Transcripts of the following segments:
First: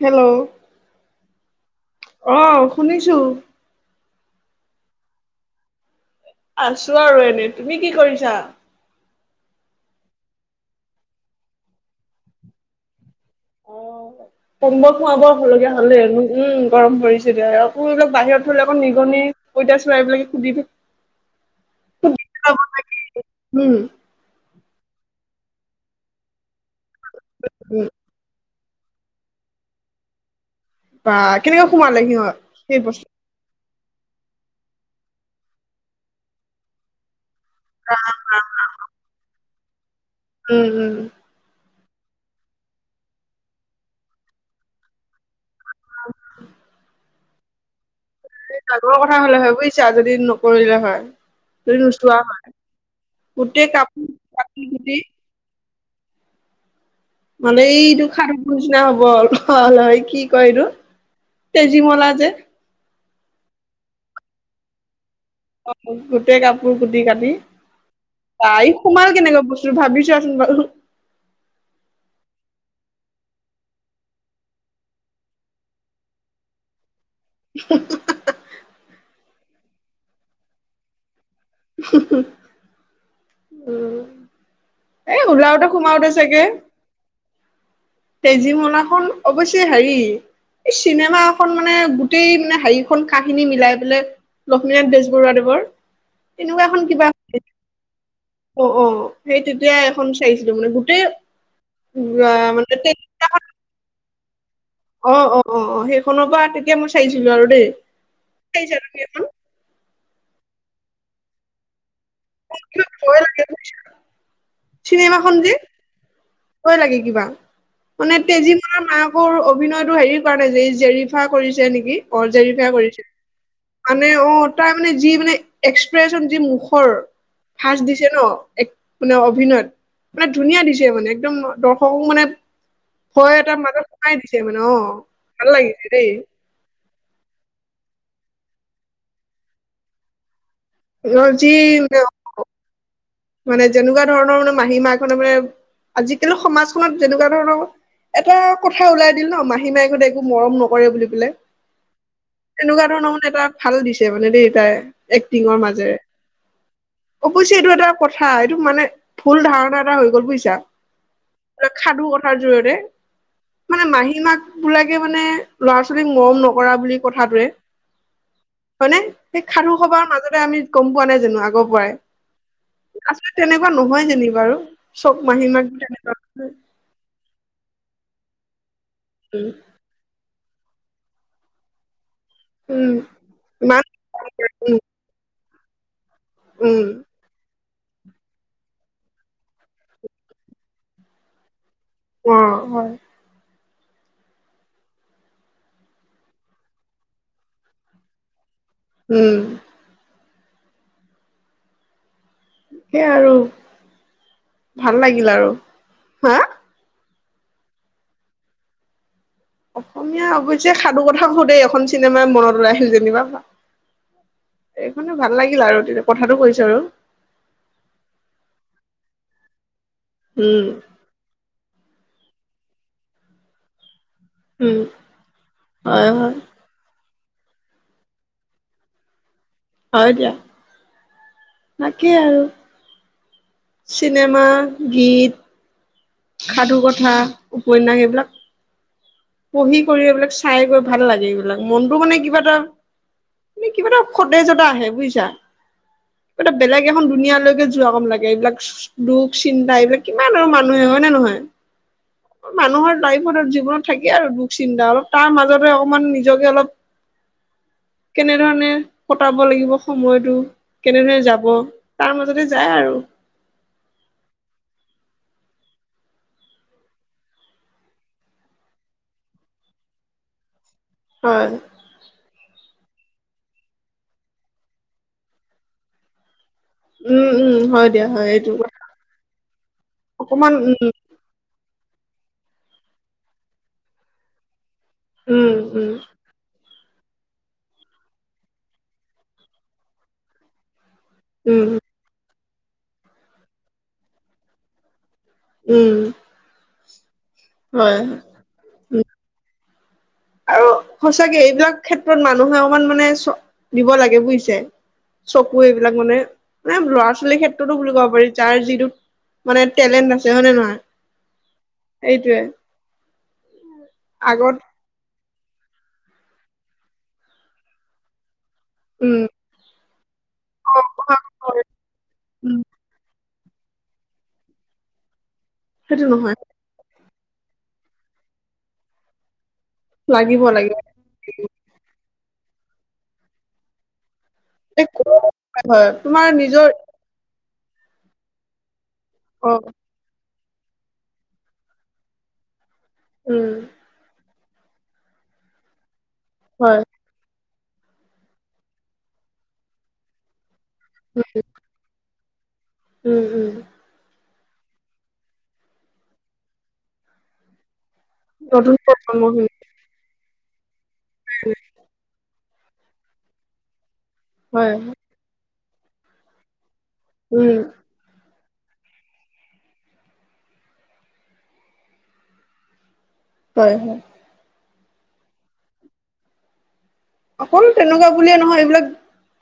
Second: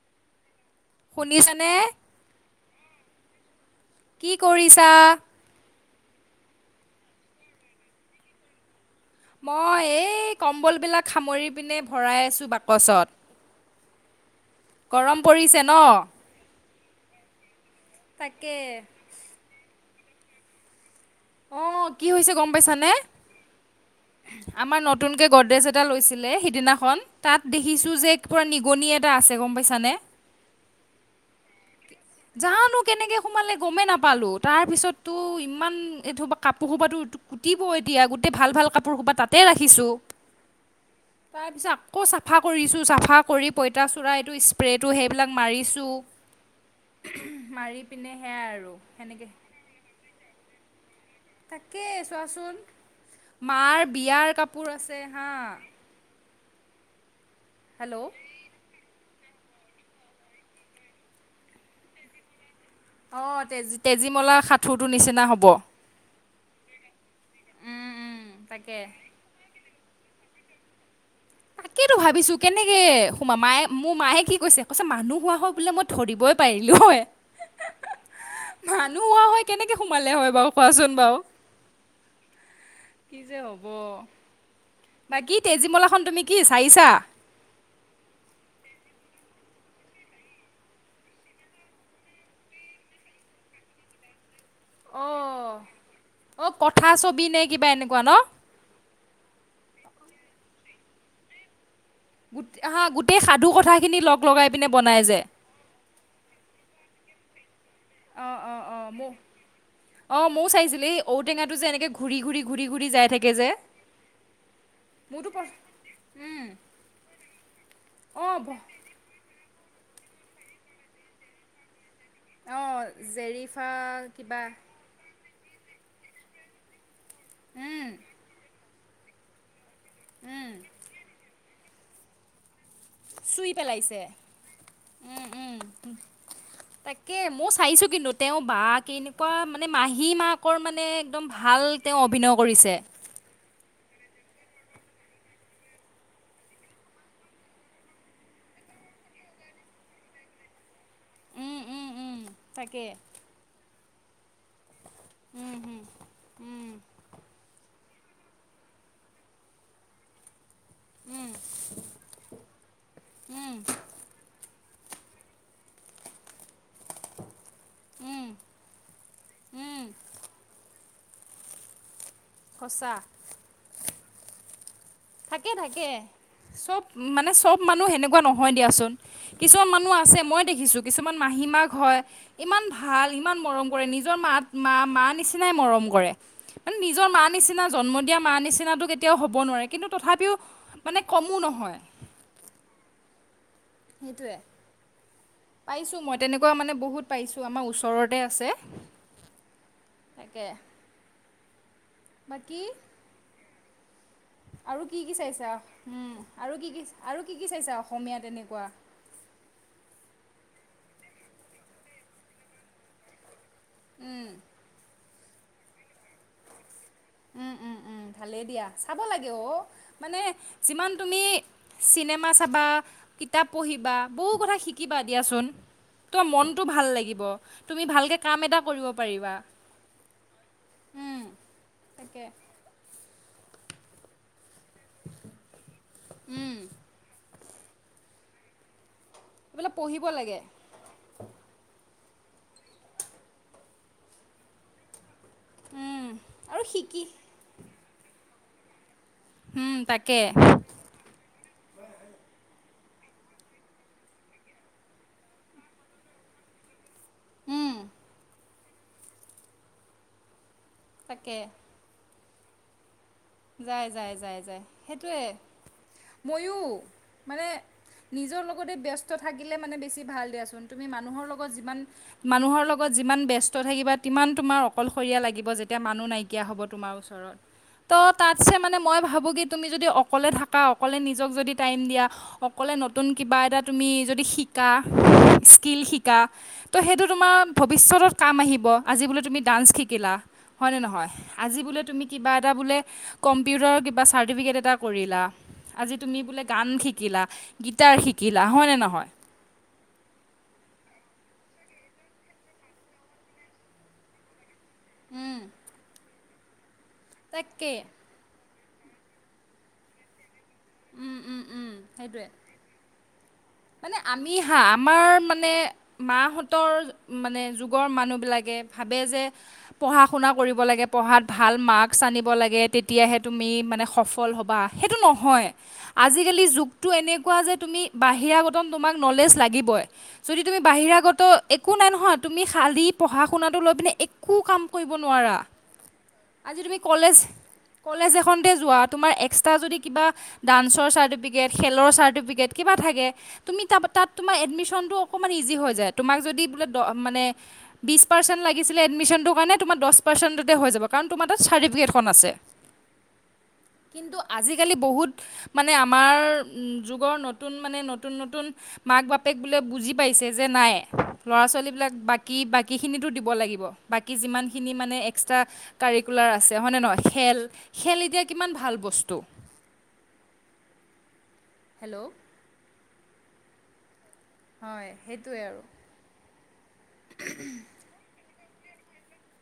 Hello. শুনিছানে? অ', শুনিছো। কি কৰিছা? আছোঁ আৰু এনে, তুমি কি কৰিছা? মই, এই কম্বল বিলাক সামৰি পিনে ভৰাই আছোঁ বাকচত। [inaudible] কম্বল গৰম খুমাব পৰিছে ন? হ'বলগীয়া হলেই, উম, গৰম পৰিছে দিয়া, আকৌ এইবিলাক বাহিৰত তাকে। থ'লে আকৌ নিগনি পইতা চৰাই এইবিলাকে কুটি থাকে। অ', কি হৈছে গম পাইছানে? উম আমাৰ নতুন কে গডৰেজ এটা লৈছিলে, সিদিনাখন তাত উম দেখিছো যে পোৰা নি গনি, এটা আছে গম পাইছানে? বা কেনেকা সোমালে সিহঁত জানো সেই বস্তু কেনেকে সোমালে গমেই নাপালোঁ, তাৰপিছততো ইমান এই কাপোৰ সোপাটো কুটিব এতিয়া, গোটেই ভাল ভাল কাপোৰ সোপা তাতে ৰাখিছোঁ। উম উম তাৰপিছত আকৌ চাফা কৰিছোঁ, চাফা কৰি পইতাচোৰা এইটো স্প্ৰেটো সেইবিলাক মাৰিছোঁ মাৰি পিনে সেয়া আৰু ডাঙৰ কথা সেনেকে হ'লে হয় বুজিছা যদি নকৰিলে হয়। ধই তাকেই নুচোৱা চোৱাচোন। হয় গোটেই মাৰ বিয়াৰ কাপোৰ আছে কিদি হা মানে এইটো হেল্ল' খাৰুৰ নিচিনা হ'ব আৰু। ভল হয় কি কয় এইটো? তেজীমলা যে। অ, তেজী তেজীমলা সাঁঠুৰটো নিচিনা হ'ব। অ', গোটেই কাপোৰ কুটি কাটি উম উম বা, ই তাকে। সোমাল কেনেকুৱা বস্তু ভাবিছোঁ। [unintelligible] তাকে টো, ভাবিছোঁ কেনেকে সোমায়, মায়ে মোৰ মায়ে কি কৈছে- কৈছে মানুহ হোৱা হয় বোলে মই ধৰিবই পাৰিলোঁ হয়। [unintelligible] মানুহ হোৱা হয় কেনেকে সোমালে হয় বাৰু কোৱাচোন বাৰু? উ হ [unintelligible] কি যে হ'ব। এ বাকী ওলাওঁতে তেজীমলাখন সোমাওঁতে তুমি কি চাগে, চাইছা? তেজী মলা। অৱশ্যে হেৰি এই চিনেমা এখন মানে গোটেই মানে হেৰিখন কাহিনী মিলাই পেলাই লক্ষ্মীনাথ অঁ বেজবৰুৱাদেৱৰ অঁ এনেকুৱা এখন কথা কিবা ছবি নে কিবা এনেকুৱা ন? অ' অ' সেই তেতিয়য়া এখন চাইিছিলো মানে, গোটেই গ গোট হা মানেনি গোটেই সাধু [unintelligible] কথাখিনি লগ লগাই পিনে বনাই যে অ' অ' অ' অ' সেইখনৰ পৰা তেতিয়া মই চাইছিলো আৰু দেই। অ' অ' চাইছা অ' তুমি ম এখন ময়ো চাইছিলি এই ঔ টেঙাটো যে এনেকে ঘূৰি ঘূৰি ঘূৰি ঘূৰি যাই ভয় থাকে লাগে যে, বুজিছা। চিনেমাখন যে মোৰ ভয় লাগে কিবা, মানে ভ- তেজীমলাৰ মাকৰ অভিনয়তটো হেৰি কৰা নাই যে জেৰিফা কৰিছে নেকি? অ' জেৰিফাই অঁ কৰিছে, জেৰিফা মানে কিবা অ' তাই মানে যি মানে এক্সপ্ৰেচন যি মুখৰ ভাজ উম, দিছে ন এক মানে অভিনয়ত মানে ধুনীয়া দিছে মানে একদম দৰ্শকক মানে ভয় চুই এটাৰ মাজত পেলাইছে সোমাই দিছে মানে, অ' ভাল লাগিছে দেই। কে মই চাইছো কিন্তু তেওঁ বা কেনেকুৱা মানে মাহী মাক কৰ মানে একদম অ যি ভাল তেওঁ অভিনয় কৰিছে। মানে যেনেকুৱা ধৰণৰ মানে মাহী মাকহ'তে, মানে আজিকালি সমাজখনত যেনেকুৱা ধৰণৰ এটা কথা ওলাই দিওঁ ন, মাহী মাই ঘত একো মৰম নক কৰে বুলি পাই উম উম উম তাকে এনেকুৱা ধৰণৰ মানে এটা ভাল দিছে মানে দেই। এক্টিঙৰ মাজেৰে, অৱশ্যে এইটো এটা কথা এইটো মানে ভুল ধাৰণা এটা হৈ গ'ল বুজিছা। সাধু কথাৰ জৰিয়তে মানে মাহীমাক বোলাকে মানে ল'ৰা ছোৱালীক মৰম ন কৰা বুলি কথাটোয়ে হয় নে সেই সাধুসবাৰ মাজতে আমি গ'ম পোৱা নাই জানো আগৰ পৰাই সঁচা আচলতে তেনেকুৱা নহয় যেনি বাৰু। চব মাহী থাকে মাক থাকে তেনেকুৱা চব মানে চব মানুহ সেনেকুৱা নহয় দিয়াচোন, উম, কিছুমান মানুহ আছে মই দেখিছো কিছুমান মাহী মাক হয় ইমান উম, ভাল ইমান মৰম কৰে নিজৰ মাত মা উম, মা নিচিনাই মৰম কৰে। মানে উম, নিজৰ মা নিচিনা জন্ম দিয়া মা নিচিনাটো কেতিয়াওঁ হ'ব নোৱাৰে কিন্তু তথাপিও মানে কমো নহয়। অ' হয়। সেইটোৱেই। পাইছো, মই তেনেকুৱা মানে বহুত পাইছো, আমাৰ ওচৰতে আছে। উম। তাকে। বাকী সেইয়াই আৰু। আৰু ভাল কি কি লাগিল চাইছা, আৰু উম, হা? আৰু কি কি? আৰু কি কি চাইছা অসমীয়া তেনেকুৱা? অসমীয়া অৱশ্যে সাধু কথা সুধেই, এখন চিনেমা মনলৈ আহিল যেনিবা। উম মানে ভাল লাগিল আৰু তেতিয়া কথাটো কৈছো আৰু। উম উম উম ভালেই দিয়া চাব লাগে অ' মানে উম যিমান তুমি চিনেমা চাবা, কিতাপ পঢ়িবা বহু কথা উম শিকিবা দিয়াচোন হয় তৰ হয়। মনটো ভাল লাগিব। তুমি ভালকে কাম এটা কৰিব পাৰিবা। হয় দিয়া উম, তাকেই তাকে আৰু চিনেমা গীত উম, সাধু কথা উপন্যাস এইবিলাক এইবিলাক পঢ়ি কৰি, পঢ়িব এইবিলাক লাগে। চাই গৈ ভাল লাগে এইবিলাক, মনটো মানে কিবা এটা, মানে কিবা এটা সতেজতা আহে বুজিছা? উম, কিবা এটা আৰু বেলেগ শিকি এখন দুনীয়ালৈকে যোৱা গম লাগে এইবিলাক দুখ, চিন্তা উম, এইবিলাক তাকে কিমান আৰু মানুহে হয় নে নহয়? মানুহৰ লাইফত-জীৱনত থাকেই আৰু দুখ চিন্তা অলপ, তাৰ মাজতে অকমান নিজকে অলপ উম, কেনেধৰণে কটাব লাগিব সময়টো কেনেধৰণে তাকে যাব, তাৰ মাজতে যায় আৰু। যাই যাই যাই যাই, সেইটোৱেই। ময়ো, মানে নিজৰ লগতে ব্যস্ত থাকিলে মানে বেছি ভাল দিয়াচোন। তুমি মানুহৰ হয় লগত যিমান, মানুহৰ লগ যিমান ব্যস্ত থাকিবা, তিমান তোমাৰ অকলশৰীয়া লাগিব, যেতিয়া মানুহ নাই কিয়া হ'ব তোমাৰ উম ওচৰত। উম হয় ত', দিয়া হয় এইটো তাতছে মানে মই ভাৱোঁ, কি তুমি যদি অকলে অকমান থাকা উম অকলে নিজক যদি টাইম দিয়া, অকলে নতুন কিবা এটা তুমি যদি শিক শিকা, উম স্কিল উম শিকা ত', সেইটো তোমাৰ ভৱিষ্যতত কাম আহিব, আজি বোলে তুমি ডান্স শিকিলা, হয়নে নহয়? আজি উম বোলে তুমি কিবা এটা বোলে, কম্পিউটাৰৰ কিবা চাৰ্টিফিকেট এটা কৰিলা আজি উম তুমি বোলে গান শিকিলা, গীটাৰ হয় শিকিলা, হয়নে উম নহয়? আৰু সঁচাকে, এইবিলাক ক্ষেত্ৰত মানুহে অকমান মানে চক দিব লাগে বুজিছে? উম, চকু এইবিলাক মানে, মানে ল'ৰা-ছোৱালীৰ তাকে ক্ষেত্ৰতো বুলি ক'ব পাৰি, যাৰ যি মানে টেলেণ্ট আছে, হয় নে নহয়, উম উম উম সেইটোৱে সেইটোৱেই। মানে আমি হা, আমাৰ মা মানে মাহঁতৰ, মানে যুগৰ মানুহ বিলাকে ভাৱে উম যে পঢ়া শুনা কৰিব লাগে, পঢ়াত ভাল মাৰ্কছ আনিব উম, লাগে, তেতিয়াহে তুমি মানে সফল হ'বা, সেইটো নহয়, সেইটো নহয় আজিকালি যুগটো এনেক কোৱা যে তুমি বাহিৰাগত তোমাক নলেজ লাগিবই, যদি লাগিব তুমি লাগিব বাহিৰাগত একো নাই নহয় তুমি খালি পঢ়া শুনাটো লৈ পিনে এক কো কাম এই কৰিব ক- নোৱাৰা, হয় তোমাৰ আজি নিজৰ তুমি কলেজ কলেজ এখনতে যোৱা, তোমাৰ অ এক্সট্ৰা যদি কিবা ডান্সৰ চাৰ্টিফিকেট, খেলৰ চাৰ্টিফিকেট কিবা থাকে, উম তুমি তা-তাত তোমাৰ এডমিশ্যনটো অকণমান ইজি হৈ যায়। তোমাক যদি বোলে হয় মানে, বিশ পাৰ্চেণ্ট লাগিছিলে এডমিশ্যনটো কাৰণে, তোমাৰ দচ পাৰ্চেণতে তে হৈ যাব, কাৰণ তোমাৰ তাত চাৰ্টিফিকেটখন আছে। উম উম। কিন্তু আজিকালি বহুত, মানে আমাৰ যুগৰ নতুন মানে নত নতুন নতুন মাক বাপেক বোলে বুজি পাইছে যে নাই, ল'ৰা ছোৱালীবিলাক কি বাকীখিনিতো দিব লাগিব, বাকী যিমানখিনি হয় মানে এক্সট্ৰা কাৰিকুলাৰ আছে, হয়নে নহয়? খেল, উম খেল এতিয়া কিমান ভাল বস্তু। হেল্ল' হয়, হয়, হয়, সেইটোৱে আৰু। অকল তেনেকুৱা বুলিয়ে নহয় এইবিলাক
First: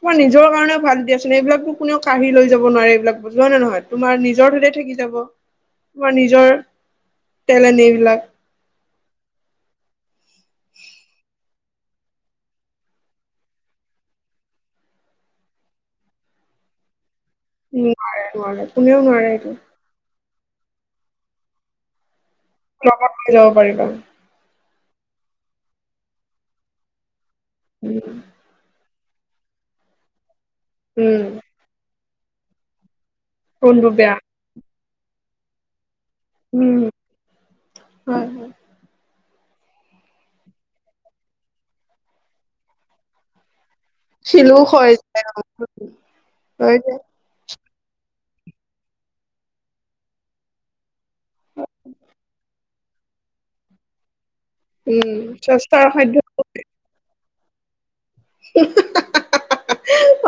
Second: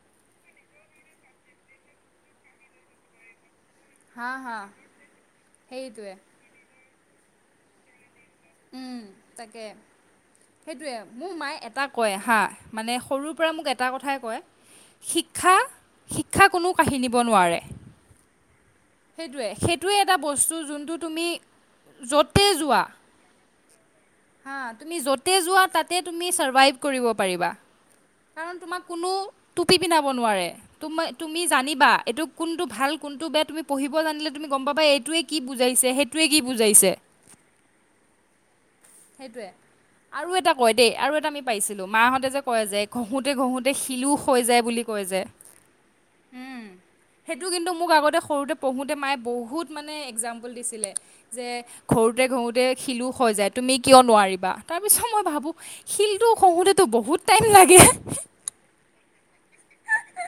তই নিজৰ কাৰণে ভাল দিয়াচোন, এইবিলাকটো কোনোৱেও কাঢ়ি লৈ যাব নোৱাৰে, এইবিলাক বস্তু হয় নে নহয়? তোমাৰ হা নিজৰ হা তাতে থাকি যাব, সেইটোৱে তোমাৰ নিজৰ টেলেণ্ট এইবিলাক। সেইটোৱে মোৰ মায়ে এটা কয় হা, মানে সৰুৰ পৰা মোক এটা কথাই কয় শিক্ষা, শিক্ষা কোনো কাঢ়ি নি হ'ব নোৱাৰে, নোৱাৰে নোৱাৰে কোনেও নোৱাৰে সেইটোৱে, এইটো সেইটোৱেই এটা বস্তু, জোনটো তুমি, য'ত লগত লৈ যাব পাৰিবা। হা তুমি যতে যোৱা তাতে তুমি চাৰ্ভাইব কৰিব পাৰিবা, উম কাৰন তোমাক কোনো টুপী পিন্ধাব নোৱাৰে, তুমি উম তুমি জানিবা এইটো কোনটো ভাল কোনটো বেয়া তুমি কোনটো পঢ়িব বেয়া জানিলে গম পাবা এইটোৱে কি বুজাইছে সেইটো এই টোৱে কি উম বুজাইছে? হয় হয় সেইটোৱে আৰু এটা কয় দেই আৰু এটা আমি পাইছিলো মাহঁতে যে কয় যে ঘঁহোতে ঘঁহোতে শিলো ক্ষয় যায় বুলি কয় যে উম, হয় দে সেইটো কিন্তু মোক আগতে সৰুতে পঢ়োঁতে মায়ে বহুত মানে একজাম্পল দিছিলে যে ঘঁহোতে ঘঁহোতে শিলো ক্ষয় যায়। তুমি কিয় নোৱাৰিবা তাৰপিছত, উম মই ভাবোঁ চেষ্টাৰ সাধ্য শিলটো খহোতেতো বহুত টাইম লাগে।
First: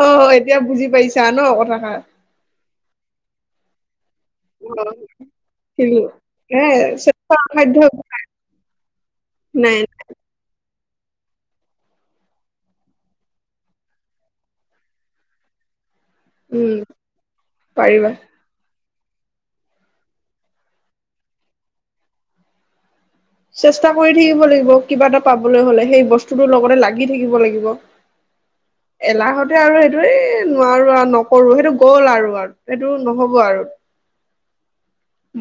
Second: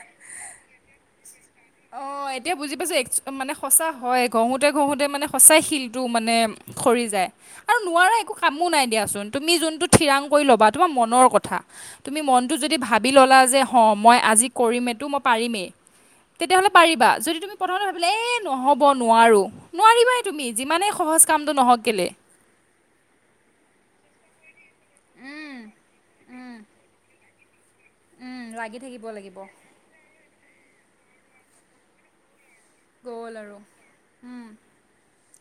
অ', এতিয়া বুজি পাইিছা ন কথাষাৰ? অ' এতিয়া বুজি মানে সঁচা হয়, ঘঁহোতে অ ঘঁহোতে মানে সঁচাই শিলটো শিকিলো মানে হে খৰি যায় চেষ্টাৰ অসাধ্য আৰু নোৱাৰা একো কামো নাই দিয়া তুমি নাই যোনটো থিৰাং কৰি ল'বা তোমাৰ মনৰ কথা তুমি মনটো যদি ভাবি ল'লা যে হ মই আজি কৰিম এইটো মই পাৰিমেই তেতিয়াহ'লে উম পাৰিবা যদি তুমি প্ৰথমতে ভাবিলা পাৰিবা এই নহ'ব নোৱাৰো নোৱাৰিবাই তুমি যিমানেই সহজ কামটো নহক কেলে। চেষ্টা কৰি থাকিব লাগিব কিবা এটা পাবলৈ হলে সেই বস্তুটোৰ লগতে লাগি থাকিব লাগিব। এলাহতে আৰু সেইটো এই নোৱাৰো আৰু নকৰো সেইটো গ'ল আৰু। সেইটো নহ'ব আৰু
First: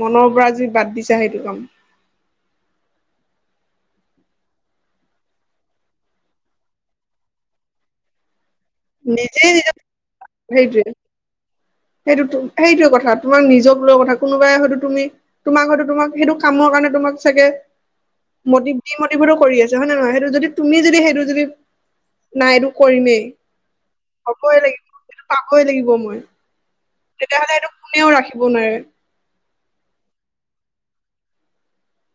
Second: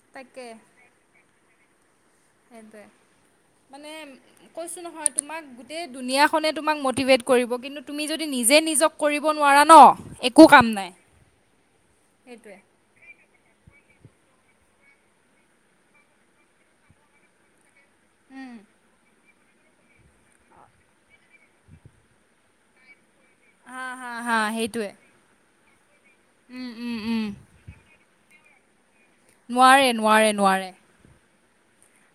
মনৰ পৰা যি বাদ দিছা সেইটো কাম। সেইটোৱেই। মানে কৈছো নহয় তোমাক গোটেই ধুনীয়াখনে তোমাক মটিভেট কৰিব কিন্তু তুমি যদি নিজে নিজক কৰিব নিজে নোৱাৰা নিজক ন' একো কাম সেইটোৱে নাই। সেইটো সেইটোয়ে কথাত। তোমাক নিজক লৈ কথা কোনোবাই হয়তো তুমি তোমাক হয়তো তোমাক সেইটো কামৰ কাৰণে তোমাক চাগে মটিভ, ডিমটিভেত কৰি আছছে হয় ন নে নহয় সেইটো যদি তুমি যদি সেইটো যদি নাই এইটো কৰিমেই হা হা হা হবই লাগিব সেইটোৱে সেইটো পাবই লাগিব মই। উম, উম তেতিয়াহলে এইটো কোনেও ৰাখিব নোৱাৰে। নোৱাৰে, নোৱাৰে, নোৱাৰে।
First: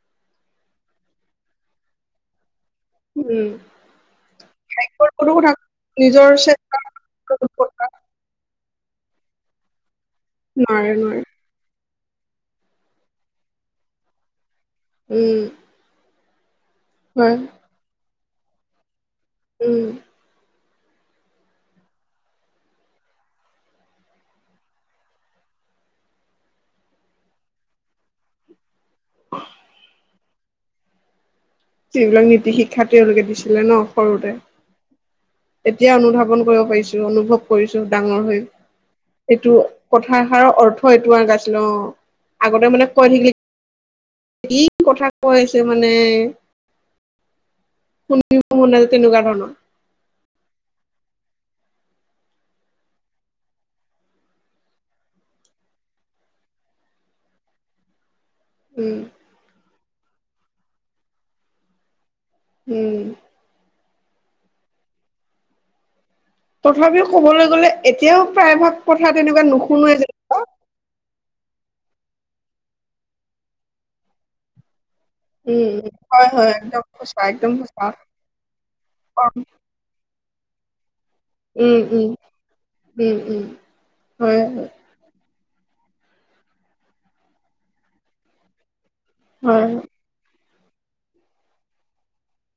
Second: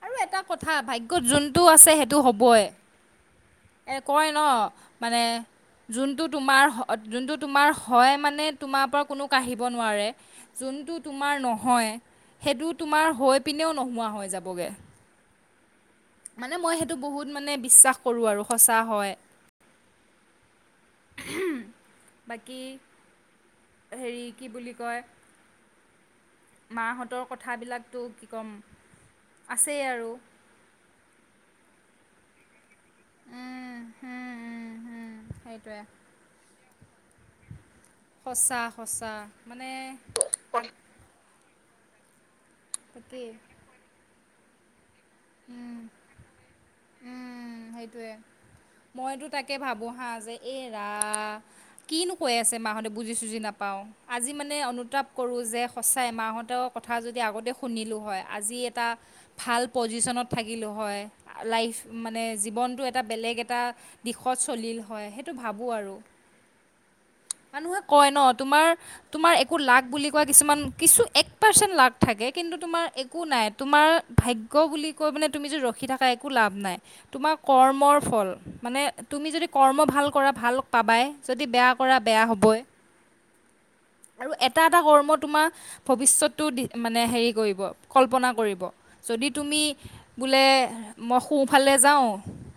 আৰু এটা কথা ভাগ্যত যোনটো আছে সেইটো হবই। উম এ কয় ন ভাগ্যৰ মানে কোনো কথা যোনটো নিজৰ তোমাৰ চেষ্টা যোনটো তোমাৰ হয় মানে তোমাৰ পৰা কোনো কাঢ়িব নোৱাৰে নোৱাৰে যোনটো নোৱাৰে তোমাৰ নহয় সেইটো তোমাৰ হৈ পিনেও নোহোৱা হৈ যাবগে। উম, মানে মই সেইটো বহুত হয় মানে বিশ্বাস কৰো আৰু সঁচা হয়। উম উম বাকী হেৰি কি বুলি কয় মাহঁতৰ কথাবিলাক কি ক'ম, আছেই আৰু। যবিলাক নীতি শিক্ষা তেওঁলোকে দিছিলে ন সৰুতে। এতিয়া অনুধাৱন কৰিব পাৰিছো, অনুভৱ কৰিছো। ডাঙৰ হৈ সঁচা সঁচা এইটো মানে কথাষাৰৰ অৰ্থ এইটো আগ আছিল অ' আগতে মানে কৈ থাকিলে কি কথা কৈছে মানে? উম, সেইটোয়ে শুনিব মন নাযায় তেনেকুৱা মইতো ধৰণৰ তাকে ভাবো হা যে এই ৰা কিনো কৈ আছে মাহঁতে বুজি চুজি নাপাও আজি মানে অনুতাপ কৰো যে সঁচাই মাহঁতক কথা যদি আগতে শুনিলো হয়। আজি এটা উম, ভাল পজিশ্বনত থাকিলোঁ হয় লাইফ মানে জীৱনটো উম, এটা বেলেগ এটা দিশত চলিল হয় সেইটো ভাবোঁ আৰু তথাপিও ক'বলৈ গ'লে মানুহে কয় এতিয়াও ন' তোমাৰ প্ৰায়ভাগ কথা তোমাৰ তেনেকুৱা একো লাক নুশুনোৱে যে বুলি কোৱা কিছুমান কিছু এক পাৰচেন লাক থাকে। কিন্তু তোমাৰ একো নাই তোমাৰ ভাগ্য বুলি কৈ পিনে তুমি উম, যদি উম, ৰখি থাকা একো হয়, লাভ হয়, নাই। একদম সঁচা, তোমাৰ একদম সঁচা। কৰ্মৰ ফল, মানে তুমি যদি কৰ্ম ভাল কৰা ভাল পাবাই। যদি বেয়া উম, কৰা উম, বেয়া হ'বৈ, উম, উম, আৰু হয়, এটা হয়, এটা কৰ্ম তোমাৰ ভৱিষ্যতটো দি মানে হেৰি কৰিব কল্পনা কৰিব। যদি তুমি হয়, বোলে মই সোঁফালে যাওঁ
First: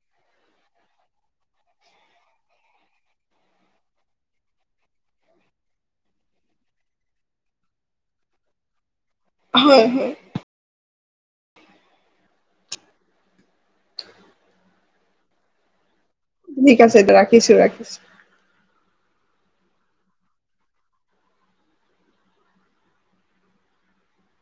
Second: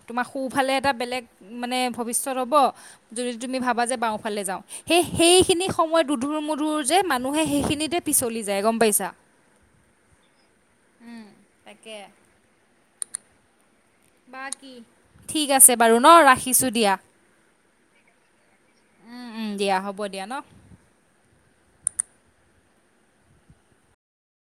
তোমাৰ সোঁফালে এটা বেলেগ মানে ভৱিষ্যত হ'ব যদি তুমি ভাবা যে বাওঁফালে যাওঁ। সেইখিনি সময়ত দোধোৰ-মোধোৰ যে মানুহে সেইখিনিতে পিছলি যায় গ'ম পাইছা। হয় হয়। উম তাকে। ঠিক আছে বাৰু ন ৰাখিছো ঠিক দিয়া। আছে দে ৰাখিছোঁ, ৰাখিছোঁ। উম উম দিয়া হ'ব দিয়া ন।